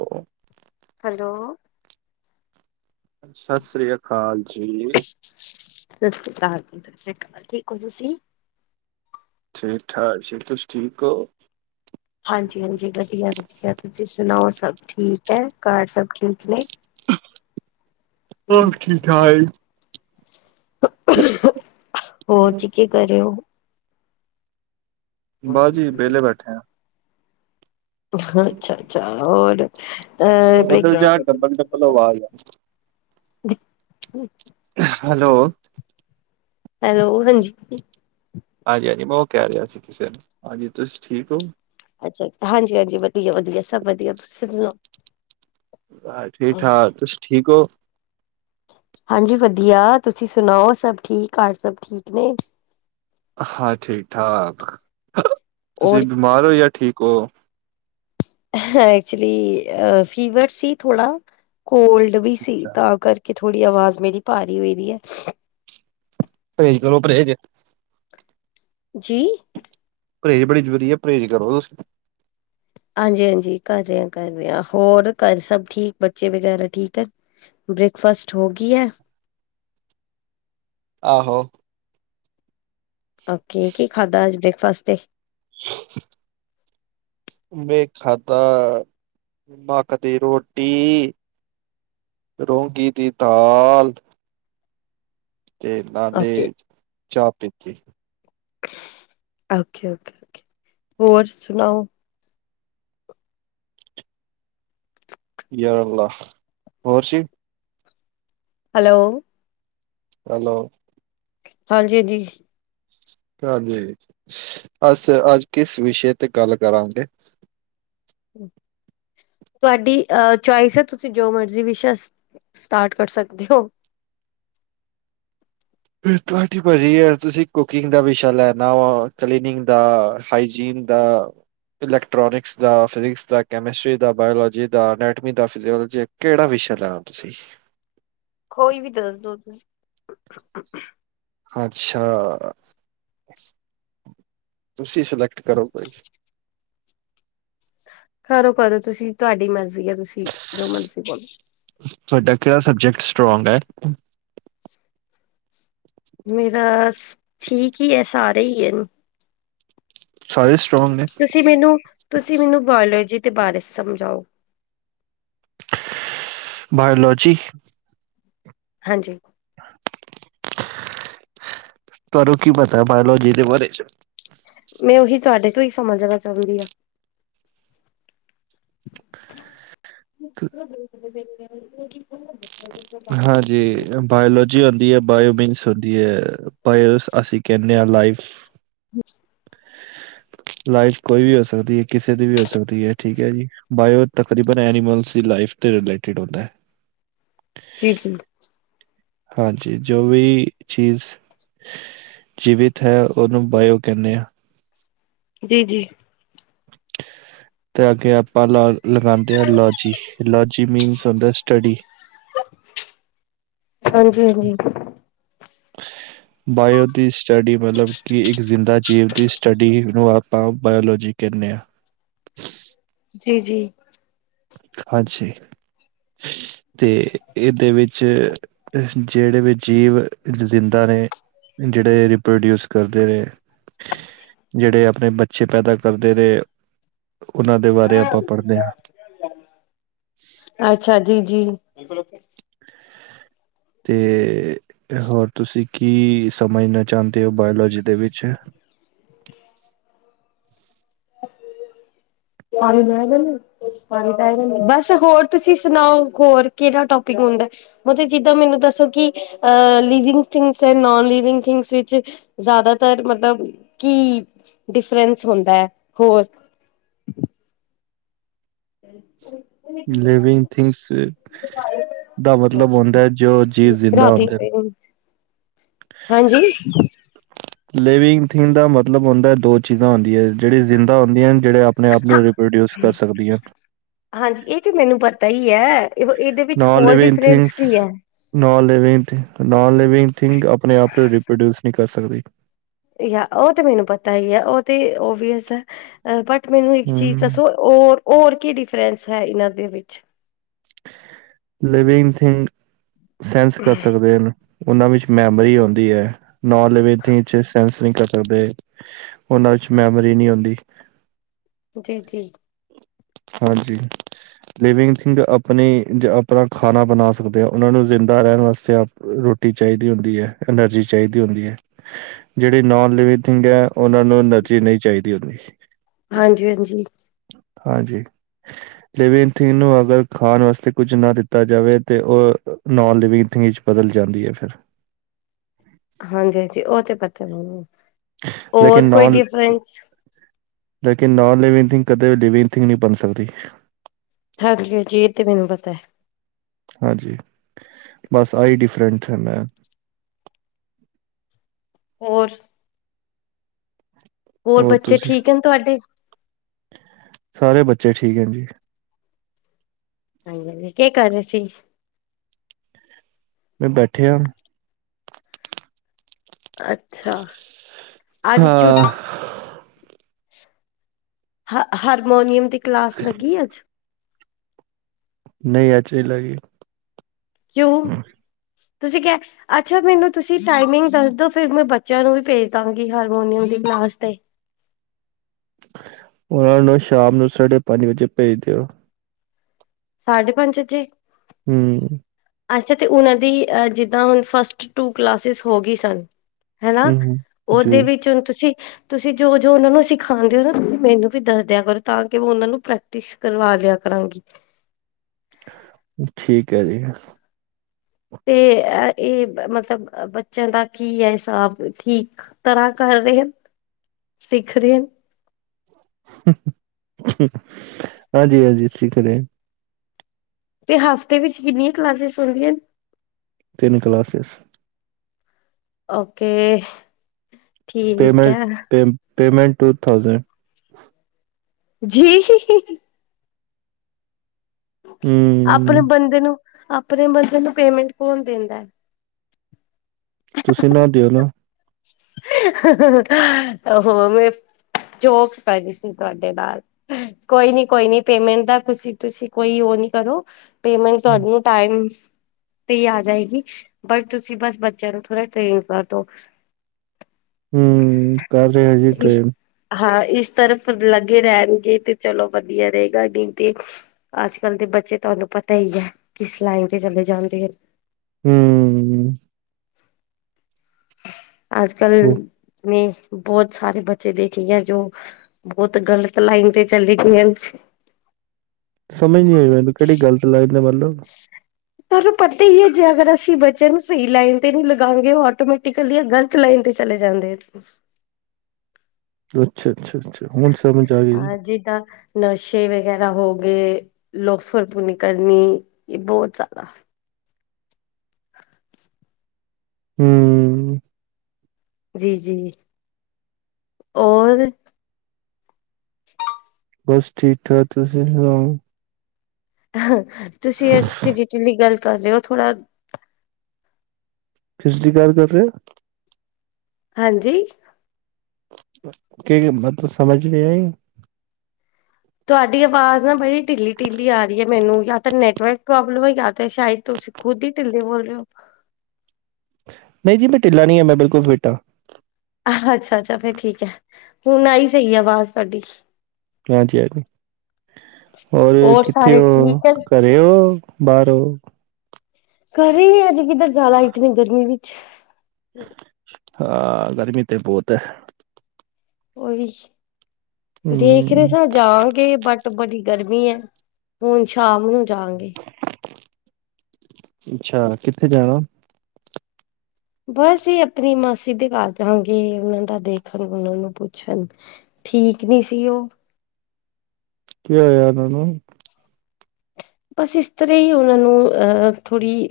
ਹੋਕ hello, ਸਤਿ ਸ੍ਰੀ ਅਕਾਲ ਜੀ, ਸਤਿ ਸ਼੍ਰੀ ਅਕਾਲ ਜੀ ਸਤਿ ਸ਼੍ਰੀ ਅਕਾਲ ਜੀ ਠੀਕ ਹੋ ਤੁਸੀਂ? ਠੀਕ ਠਾਕ ਜੀ ਤੁਸੀਂ ਠੀਕ ਹੋ? ਹਾਂਜੀ-ਹਾਂਜੀ, ਵਧੀਆ-ਵਧੀਆ, ਤੁਸੀਂ ਸੁਣਾਓ ਸਭ ਠੀਕ ਹੈ ਘਰ ਸਭ ਠੀਕ ਨੇ? ਸਭ ਠੀਕ ਠਾਏ, ਹੋਰ ਜੀ ਕੀ ਕਰ ਰਏ ਓ? ਬਾਸ ਜੀ ਵਿਹਲੇ ਬੈਠੇ ਹਾਂ, ਅੱਛਾ-ਅੱਛਾ, ਹੋਰ, ਅ ਉਧਰ ਜਾ ਡਬਲ ਡਬਲ ਆਵਾਜ਼ ਆ, ਹੈਲੋ, ਹੈਲੋ ਹਾਂਜੀ, ਹਾਂਜੀ-ਹਾਂਜੀ, ਮੈਂ ਉਹ ਕਹਿ ਰਿਹਾ ਸੀ ਕਿਸੇ ਨੂੰ ਹਾਂਜੀ ਤੁਸੀਂ ਠੀਕ ਹੋ? ਅੱਛਾ ਹਾਂਜੀ-ਹਾਂਜੀ ਵਧੀਆ-ਵਧੀਆ ਸਭ ਵਧੀਆ ਤੁਸੀਂ ਸੁਣਾ ਠੀਕ ਠਾਕ ਤੁਸੀਂ ਠੀਕ ਹੋ? ਹਾਂਜੀ ਵਧੀਆ ਤੁਸੀਂ ਸੁਣਾਓ ਸਭ ਠੀਕ ਘਰ ਸਭ ਠੀਕ ਨੇ, ਹਾਂ, ਠੀਕ ਠਾਕ ਤੁਸੀਂ ਔਰ ਬਿਮਾਰ ਹੋ ਜਾਂ ਠੀਕ ਹੋ, ਐਕਚੁਲੀ ਅ ਫੀਵਰ ਸੀ ਥੋੜਾ ਕੋਲਡ ਵੀ ਸੀ ਤਾਂ ਕਰ ਕਿ ਥੋੜ੍ਹੀ ਆਵਾਜ਼ ਮੇਰੀ ਭਾਰੀ ਹੋਈ ਦੀ ਹੈ, ਭਰਹੇਜ ਕਰੋ ਭਰਹੇਜ, ਜੀ, ਪਰਹੇਜ਼ ਬੜੀ ਜ਼ਰੂਰੀ ਹੈ ਪਰਹੇਜ਼ ਕਰੋ ਤੁਸੀਂ, ਹਾਂਜੀ-ਹਾਂਜੀ ਕਰ ਰਿਆ ਕਰ ਰਿਆ ਹੋਰ ਘਰ ਸਭ ਠੀਕ ਬੱਚੇ ਵਗੈਰਾ ਠੀਕ ਹੈ। ਬ੍ਰੇਕਫਾਸਟ ਹੋ ਗਈ ਹੈ, ਆਹੋ, ਓਕੇ ਕੀ ਖਾਧਾ ਅੱਜ ਬ੍ਰੇਕਫਾਸਟ ਤੇ, ਮੈ ਖਾਧਾ ਪਕ ਦੀ ਰੋਟੀ, ਰੋਂਗੀ ਦੀ ਦਾਲ, ਤੇ ਨਾਲੇ ਓਕੇ ਚਾਹ ਪੀਤੀ, ਓਕੇ, ਓਕੇ, ਓਕੇ, ਹੋਰ ਸੁਣਾਓ। ਗਿਆਰਾਂ ਲਾ ਹੋਰ ਸੀ, ਹੈਲੋ, ਹੈਲੋ। ਹਾਂਜੀ ਦੀ। ਹਾਂਜੀ ਅਸ ਅੱਜ ਕਿਸ ਵੀਸ਼ੇ ਤੇ ਗੱਲ ਕਰਾਂਗੇ? [unintelligible] ਤੁਆਡੀ ਆ ਚੋਇਸ ਆ ਤੁਸੀਂ ਜੋ ਮਰਜ਼ੀ ਵਿਸ਼ਾ ਸਟਾਰਟ ਕਰ ਸਕਦੇ ਓ। ਤੁਹਾਡੀ ਵਾਰੀ ਆ ਤੁਸੀਂ ਕੁਕਿੰਗ ਦਾ ਵਿਸ਼ਾ ਲੈਣਾ ਵਾ ਕਲੀਨਿੰਗ ਦਾ ਹਾਈਜੀਨ ਦਾ ਇਲੈਕਟ੍ਰੋਨਿਕਸ ਦਾ ਫਿਜਿਕਸ ਦਾ ਕੈਮਿਸਟਰੀ ਦਾ ਬਾਇਓਲੋਜੀ ਦਾ ਅਨੈਟਮੀ ਦਾ ਫਿਜ਼ਓਲੋਜੀ ਦਾ ਕੇਹੜਾ ਵਿਸ਼ੇ ਲੇਣਾ? ਤੁਸੀਂ ਕੋਈ ਵੀ ਦੱਸਦੋ ਤੁਸ [unintelligible] ਅੱਛਾ, ਤੁਸੀਂ ਸਲੈਕਟ ਕਰੋ ਕੁਝ। ਕਰੋ-ਕਰੋ ਤੁਸੀਂ ਤੁਹਾਡੀ ਮਰਜ਼ੀ ਆ ਤੁਸੀਂ, ਜੋ ਮਰਜ਼ੀ ਕਰੋ। ਤੁਆਡਾ ਤੇ ਸਬਜੈਕਟ ਸਟਰੋਂਗ ਐ? ਮੇਰਾ ਸ ਠੀਕ ਈ ਐ ਸਾਰੇ ਈ ਅਨ। ਸਾਰੇ ਸਟਰੋਂਗ ਨੇ? ਤੁਸੀਂ ਮੈਨੂੰ ਤੁਸੀਂ ਮੈਨੂੰ ਬਾਇਓਲੋਜੀ ਦੇ ਬਾਰੇ ਸਮਝਾਓ। ਬਾਏਓਲੋਜੀ? ਹਾਂਜੀ। ਤੁਆਨੂੰ ਕੀ ਪਤਾ ਏ ਬਾਏਓਲੋਜੀ ਦੇ ਬਾਰੇ ਚ? ਮੈਂ ਓਹੀ ਤਾਡੇ ਤੋਂ ਈ ਸਮਝਣਾ ਚੋਂਦੀ ਆ। [unintelligible] [unintelligible] ਹਾਂਜੀ ਬਾਇਓਲੋ ਜੀ ਹੁੰਦੀ ਐ ਬਏਓ ਬਿਨ ਸੋਡੀਐ, ਪਰ ਅਸੀਂ ਕੈਂਨੇ ਆ ਲਾਈਫ [inaudible] [unintelligible] ਲਾਈਫ ਕੋਈ ਵੀ ਹੋ ਸਕਦੀ ਐ ਕਿਸੇ ਦੀ ਵੀ ਹੋ ਸਕਦੀ ਐ ਠੀਕ ਐ ਜੀ, ਬਾਇਓ ਤਕਰੀਬਨ ਐਨੀਮਲ ਦੀ ਲਾਈਫ ਤੇ ਰਲੇਟਿਡ ਹੁੰਦਾ ਐ। ਜੀ-ਜੀ। ਹਾਂਜੀ ਜੋ ਵੀ, ਚੀਜ਼ ਜੀਵੀਤ ਹੈ ਓਨੂੰ ਬਾਏਓ ਕੈਂਨੇ ਆ। ਜੀ, ਜੀ। ਤੇ ਅੱਗੇ ਆਪਾਂ ਲਾ ਲਗਾਦੇ ਆਂ ਲੋਜੀ, ਲੋਜੀ ਜੀ ਮੀਨਸ ਹੁੰਦਾ ਸਟੱਡੀ। ਹਾਂਜੀ-ਹਾਂਜੀ। [inaudible] ਬਾਏਓ ਦੀ ਸਟੱਡੀ ਮਲਬ ਕੀ ਏਕ ਜ਼ਿੰਦਾ ਜੀਵ ਦੀ ਸਟੱਡੀ ਨੂੰ ਆਪਾਂ ਬਾਏਓਲੋਜੀ ਕੈਂਨੇ ਆ। ਜੀ-ਜੀ। ਹਾਂਜੀ। ਤੇ ਏਦੇ ਵੇਚ, ਜੇੜੇ ਵੀ ਜੀਵ, ਜਿੰਦਾ ਨੇ ਜੇੜੇ ਰੀਪਰਡੇਊਸ ਕਰਦੇ ਨੇ ਜੇੜੇ ਪਣੇ ਬੱਚੇ ਪੈਦਾ ਕਰਦੇ ਨੇ ਓਨਾਂ ਦੇ ਬਾਰੇ ਆਪਾਂ ਪੜਦੇ ਹਾਂ। ਅੱਛਾ ਜੀ ਜੀ। ਤੇ ਹੋਰ ਤੁਸੀਂ ਕੀ ਸਮਝਣਾ ਚਾਹੁੰਦੇ ਹੋ ਬਾਇਓਲੋਜੀ ਦੇ ਵਿੱਚ। ਪਰ ਲ। ਦਾ ਬਸ ਹੋਰ ਤੁਸੀਂ ਸੁਣਾਓ ਹੋਰ ਕਿਹੜਾ ਟੋਪਿਕ ਹੁੰਦਾ। ਮਤਬ ਜਿੱਦਾਂ ਮੈਨੂੰ ਦੱਸੋ ਕਿ ਅ ਲਿਵਿੰਗਥਿੰਗਸ ਨ ਲਿਵਿੰਗ ਿੰਗਸ ਵਿੱਚ। ਜ਼ਿਆਦਾਤਰ ਮਤਲਬ ਕੀ ਡਿਫਰੈਂਸ ਹੁੰਦਾ ਹੈ ਹੋਰ। ਅਤੇ ਹੋਰ। ਲਿਵਿੰਗ ਥਿੰਗਸ ਦਾ ਮਤਲਬ ਹੁੰਦਾ ਹੈ ਜੋ ਜੀਵ ਜਿੰਦਾ ਰਾਤੀ ਹੁੰਦੇ। ਹਾਂਜੀ। ਲਿਵਿੰਗ ਥਿੰਗ ਦਾ ਮਤਲਬ ਹੁੰਦਾ ਦੋ ਚੀਜ਼ਾਂ ਹੁੰਦੀਆਂ। ਜਿਹੜੀ ਜਿੰਦਾ ਹੁੰਦੀਆਂ ਜਿਹੜੇ ਆਪਣੇ ਆਪ ਨੂੰ ਰਪ੍ਰੋਡਿਊਸ ਕਰ ਸਕਦੀਆਂ। ਹਾਂਜੀ ਇਹ ਤੇ ਮੈਨੂੰ ਪਤਾ ਹੀ ਹੈ ਇਹਦੇ ਵਿੱਚ ਹੋਰ ਡਿਫਰੈਂਸ ਕੀ ਹੈ। ਨ ਲਿਵ ਨਨ ਲਿਵਿੰਗ ਥਿੰਗ ਆਪਣੇ ਆਪ ਨੂੰ ਰੀਪ੍ਰੋਡਿਊਸ ਨਹੀਂ ਕਰ ਸਕਦੀ। ਯ ਉਹ ਤੇ ਮੈਨੂੰ ਪਤਾ ਹੀ ਹੈ ਉਹ ਤੇ ਓਵੀਅਸ ਹੈ ਬਟ। ਮੈਨੂੰ ਇੱਕ ਚੀਜ਼ ਹੂੰ ਦੱਸੋ ਹੋਰ ਹੋਰ ਕੀ ਡਿਫਰੈਂਸ ਹੈ ਇਹਨਾਂ ਦੇ ਵਿੱਚ। ਲਿਵਿੰਗ ਥਿੰਗ ਸੈਂਸ ਕਰ ਸਕਦੇ ਹਨ। ਉਹਨਾਂ ਵਿੱਚ ਮੈਮਰੀ ਆਉਂਦੀ ਹੈ ਨੋ ਲਵੇਥਿੰਗ ਸੈਂ। ਕਰ ਸਕਦੇ ਉਹਨਾਂ ਵਿੱਚ ਮੈਮਰੀ ਨਹੀਂੀ ਆਉਂਦੀ। ਜੀ ਜੀ। ਹਾਂਜੀ। ਲਿਵਿੰਗ ਥਿੰਗ ਆਪਣੀ ਜ ਆਪਣਾ ਖਾਣਾ ਬਣਾ ਸਕਦੇ ਹਾਂ ਉਹਨਾਂ ਨੂੰ ਜ਼ਿੰਦਾ ਰਹਿਣ ਵਾਸਤੇ ਆਪ। ਰੋਟੀ ਚਾਹੀਦੀ ਹੁੰਦੀ ਹੈ ਐਨਰਜੀ ਚਾਹੀਦੀ ਹੁੰਦੀ ਹੈ ਜਹੜੀ ਨੋਾਨ ਲਿਵਿਥਿੰਗ ਹੈ। ਉਹਨਾਂ ਨੂੰ ਐਨਰਜੀ ਨਹੀਂ ਚਾਹੀਦੀ ਹੁੰਦੀ। ਹਾਂਜੀ ਹਾਂਜੀ। ਹਾਂਜੀ। ਲਿਵਿੰਨਥਿੰਗ ਨੂੰ ਅਗਰ ਖਾਣ ਵਾਸਤੇ ਕੁੱਝ ਨਾ ਦਿੱਤਾ ਜਾਵੇ ਤੇ ਉਹ। ਨੋਨ ਲਿਵਿੰਗ ਥਿੰਗ ' ਬਦਲ ਜਾਂਦੀ ਹੈ ਫਿਰ। ਹਾਂਜੀ ਹਾਂਜੀ ਉਹ ਤੇ ਪਤਾ ਬ। ਲੇਕਿ ਨੌ। ਲੇਕਿਨ ਨਨ ਲਵਿੰਗ ਥਿੰਕ ਕਦੇ ਵੀ ਲਿਵਿੰਗ ਥਿੰਕ ਨਹੀਂ ਬਣ ਸਕਦੀ। ਹਾਂਜੀ ਹਾਂਜੀ ਇਹ ਤੇ ਮੈਨੂੰ ਪਤਾ ਹੈ। ਹਾਂਜੀ ਬਸ ਆਹੀ ਡਿਫਰੈਂਟ ਹੈ ਮੈਂ। ਹੋਰ। ਹੋਰ ਬੱਚੇ ਠੀਕ ਨੇ ਤੁਹਾਡੇ। ਸਾਰੇ ਬੱਚੇ ਠੀਕ ਹੈ ਜੀ। ਹਾਂਜੀ ਹਾਂਜੀ ਕੀ ਕਰ ਰਹੇ ਸੀ। ਮੈਂ ਬੈਠੇਿਆ। ਅੱਛਾ ਅੱਜ ਝੂ। ਹਾਂ ਹ ਹਾਰਮੋਨੀਅਮ ਦੀ ਕਲਾਸ ਲੱਗੀ ਅੱਜ। ਨਹੀਂ ਅੱਛੀ ਲਗੀ। ਕਿਉ ਤੁਸੀਂ ਕ। ਅੱਛਾ ਮੈਨੂੰ ਤੁਸੀਂ ਟਾਈਮਿੰਗ ਦੱਸਦੋ ਫਿਰ ਮੈਂ ਬੱਚਿਆਂ ਨੂੰ ਵੀ ਭੇਜ ਦਾਂਗੀ ਹਾਰਮੋਨੀਅਮ ਦੀ ਕਲਾਸ ਤੇ। ਉਹਨਾਂ ਨੂੰ ਸ਼ਾਮ ਨੂੰ ਸਾਢੇ ਪੰਜ ਵਜੇ ਭੇਜ ਦਿਓ। ਸਾਢੇ ਪੰਜ ਚ। ਹਮ। ਅੱਛਾ ਤੇ, ਉਹਨਾਂ ਦੀ ਜਿੱਦਾਂ ਹੁਣ ਫਸਟ ਟੂ ਕਲਾਸਿਸ ਹੋ ਗਈ ਸਨ। ਹਨਾ, ਹੂੰ ਜੀ ਉਹਦੇ ਵਿੱਚ ਹੁਨ ਤੁਸੀਂ ਤੁਸੀਂ ਜੋ ਜੋ ਉਹਨਾਂ ਨੂੰ ਸਿਖਾਉਂਦੇ ਹੋ ਨਾ, ਤੁਸੀਂ ਮੈਨੂੰ ਵੀ ਦੱਸਦਿਆਂ ਕਰੋ ਤਾਂ ਕਿ ਮੈਂ ਉਹ ਉਹਨਾਂ ਨੂੰ ਪ੍ਰੈਕ ਟਿਸ ਕਰਵਾ ਦਿਆ ਕਰਾਂਗੀ। ਠੀਕ ਹੈ ਜੀ। ਤੇ ਇਹ ਮਤਲਬ ਬੱਚਿਆਂ ਦਾ ਕੀ ਹੈ ਹਿਸਾਬ, ਠੀਕ ਤਰਾ੍ਹਾਂ ਕਰ ਰਹੇ, ਸਿੱਖ ਰਹੇ? ਹਾਂਜੀ ਹਾਂਜੀ, ਸਿਖ ਰਹੇ। ਤੇ ਹਫ਼ਤੇ ਵਿੱਚ ਕਿੰਨੀਆਂ ਕਲਾਸਿਸ ਹੁੰਦੀਆਂ? ਤਿੰਨ ਕਲਾਸਿਸ ਓਕੇ। ਠੀਕ ਪੇਮੈਂਟ, ਹੈ ਪ ਪੇਮੈਂਟ ਟੂ ਥਾਊਜੈਂਡ। ਜੀ ਹਮ। ਆਪਨੇ ਬੰਦੇ ਨੂੰ, ਆਪਨੇ ਬੰਦੇ ਨੂੰ ਪੇਮੈਂਟ ਕੌਨ ਦਿੰਦੈ। ਤੁਸੀਂ ਨਾ ਦਿਓ ਨਾ ਓਹੋ ਮੈਂ ਜੋਕ ਕਰ ਰਈ ਸੀ ਤੁਆਡੇ ਨਾਲ। ਕੋਈ ਨੀ ਕੋਈ ਨੀ ਪੇਮੈਂਟ ਦਾ ਤੁਸੀ-ਤੁਸੀਂ ਕੋਈ ਓ ਨਾ ਕਰੋ ਪੇਮੈਂਟ ਤਆਨੂੰ ਟਾਈਮ ਤੇ ਈ ਆ ਜਾਏਗੀ ਬਟ ਤੁਸੀਂ ਬਸ ਬੱਚੇਆਂ ਨੂੰ ਥੋੜਾ ਟ੍ਰੇਂਡ ਕਰਦੋ। ਹੂੰ, ਕਰ ਰਿਆ ਜੀ ਇਸ ਟ੍ਰੇਂਡ। ਹਾਂ ਇਸ ਤਰਫ ਲੱਗੇ ਰੈਨਗੇ ਤੇ ਚਲੋ ਵਦੀਆ ਰਏਗਾ ਗਿਨਤੀ ਅੱਜ-ਕੱਲ ਦੇ ਬੱਚੇ ਤੁਆਨੂੰ ਪਤਾ ਈ ਐ ਕਿਸ ਲਾਈਨ ਤੇ ਚਲੇ ਜਾਂਦੇ ਐ। ਹੂੰ। ਅੱਜ-ਕੱਲ ਉਹ ਨੇ ਬੋਤ ਸਾਰੇ ਬੱਚੇ ਦੇਖਦੀ ਆਂ, ਜੋ ਬੋਤ ਗ਼ਲਤ ਲਾਈਨ ਤੇ ਚਲੇ ਗਏ। ਸਮਝ ਨੀ ਆਈ ਮੈਨੂੰ ਕੇੜੀ ਗਲਤ ਲਾਈਨ ਐ ਮਤਲਬ। ਤਾਨੂੰ ਪਤਾ ਈ ਐ ਜੇ ਅਗਰ ਅਸੀਂ ਬੱਚੇਆਂ ਨੂੰ ਸਈ ਲਾਈਨ ਤੇ ਨੀ ਲਗਾਵਾਂਗੇ ਓ ਆਟੋਮੈਟਿਕਲੀ ਅ ਗਲ ਗ਼ਲਤ ਲਾਈਨ ਤੇ ਚਲੇ ਜਾਂਦੇ ਐ। ਅੱਛਾ-ਅੱਛਾ-ਅੱਛਾ ਹੁਨ ਸਮਝ ਆਗੀ। ਹਾਂ ਜਿੱਦਾਂ ਨਸ਼ੇ ਵਗੈਰਾ ਹੋਗੇ, ਲੋਫਰਪੁਨੀ ਕਰਨੀ ਏ ਬਹੁ ਜ਼ਾਦਾ ਹੂੰ। ਜੀ-ਜੀ ਓਰ ਬਸ ਠੀਕ-ਠਾਕ ਤੁਸੀਂ ਸਨਾਓ। ਅਹੰ ਤੁਸੀਂ ਐਸਟੀਡੀਟੀ ਦੀ ਗੱਲ ਕਰ ਰਏ ਓਂ ਥੋੜਾ ਕਿਸਦੀ ਗੱਲ ਕਰ ਰਏ ਓਂ। ਹਾਂਜੀ। ਕਏਗੀ ਬਾਦ ਚ ਸਮਝ ਨੀ ਆਈ। ਤੁਆਡੀ ਆਵਾਜ਼ ਨਾ ਬੜੀ ਢਿੱਲੀ-ਢਿੱਲੀ ਆ ਰਈ ਐ ਮੈਨੂੰ ਜਾਂ ਤਾਂ ਨੈਟਵਰਕ ਪ੍ਰੋਬਲਮ ਐ ਜਾਂ ਤਾਂ ਸ਼ੈਦ ਤੁਸੀਂ ਖੁਦ ਹੀ ਢਿਲੇ ਬੋਲ ਰਹੇ ਹੋ ਨਹੀਂ ਜੀ ਮੈਂ ਢਿਲਾ ਨਹੀਂ ਹਾਂ, ਮੈਂ ਬਿਲਕੁਲ ਫਿਟ ਆ। ਅੱਛਾ ਅੱਛਾ ਫਿਰ ਠੀਕ ਹ, ਹੁਣ ਆਈ ਸਹੀ ਆਵਾਜ਼ ਤਾਡੀ ਹਾਂਜੀ ਹਾਂਜੀ, ਔਰ ਹੋਰ ਕਿੱਥੇ ਸਾਰੇ ਹੋ? ਠੀਕ ਹੈ। ਘਰ ਹੋ ਬਾਰੋ ੳ ਕਰ ਹੀ ਆ, ਕਿਦਰ ਜਾਨਾ ਇਤਨੀ ਗਰਮੀ ਵਿੱਚ ਹਾ, ਗਰਮੀ ਤੇ ਬਹੁਤ ਐ। ਉਹੀ, ਦੇਖ ਹੂੰ, ਰਹੇ ਜਾਵਾਂਗੇ ਬਟ ਬੜੀ ਗਰਮੀ ਹ, ਹੁਣ ਸ਼ਾਮ ਨੂੰ ਜਾਂਗੇ। ਅੱਛਾ! ਕਿੱਥੇ ਜਾਣਾ? ਅਸੀਂ ਆਪਣੀ ਮਾਸੀ ਦੇ ਕਰ ਜਾਂਗੀ, ੳਨਾ ਦਾ ਦੇਖਣ, ਪੁੱਛਣ ਠੀਕ ਨਹੀਂ ਸੀ ਉਹ। ਕੀ ਹੋਇਆ ਉਹਨਾ ਨੂੰ? ਬਸ ਇਸਤਰਾ ਉਹਨਾਂ ਨੂੰ, ਅ ਥੋੜੀ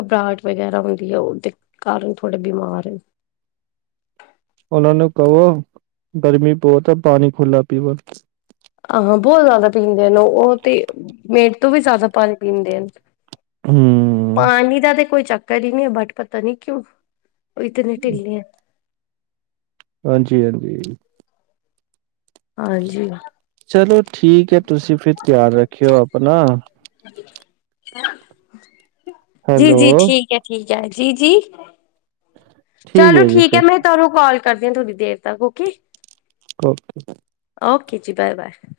ਘਬਰਾਹਟ ਵਗੈਰਾ ਹੁੰਦੀ ਹੈ। ਕਾਰਨ, ਥੋੜੇ ਬਿਮਾਰ ਹੈ। ਉਹਨਾਂ ਨੂੰ ਕਹੋ, ਗਰਮੀ ਬਹੁਤ ਪਾਣੀ ਖੁੱਲਾ ਪੀਵੋ ਤੁਸੀਂ ਹਾਂ ਬਹੁਤ ਜਿਆਦਾ ਪੀਂਦੇ ਨੇ ਉਹ ਤੇ, ਮੇਰੇ ਤੋਂ ਵੀ ਜਿਆਦਾ ਪਾਣੀ ਪੀਣ ਦੇ ਹੂੰ। ਪਾਣੀ ਦਾ ਤੇ ਕੋਈ ਚੱਕਰ ਹੀ ਨਹੀਂ, ਬਟ ਪਤਾ ਨਹੀਂ ਕਿੳ? ਇਤਨੇ ਢਿਲੇ ਹਾਂਜੀ, ਹਾਂਜੀ। ਹਾਂਜੀ ਚਲੋ ਠੀਕ ਹੈ, ਤੁਸੀਂ ਫਿਰ ਧਿਆਰ ਰੱਖਿਓ ਆਪਣਾ। ਜੀ ਹੈਲੋ ਜੀ ਠੀਕ ਹ ਠੀਕ ਹ, ਜੀ ਜੀ ਚਲੋ ਹੈ ਜੀ ਠੀਕ ਹ, ਫਿਰ ਮੈਂ ਤੁਹਾਨੂੰ ਕਾਲ ਕਰਦੀ ਥੋੜੀ ਦੇਰ ਤੱਕ ਓਕੇ। ਓਕੇ। ਓਕੇ ਜੀ, ਬਾਏ ਬਾਏ।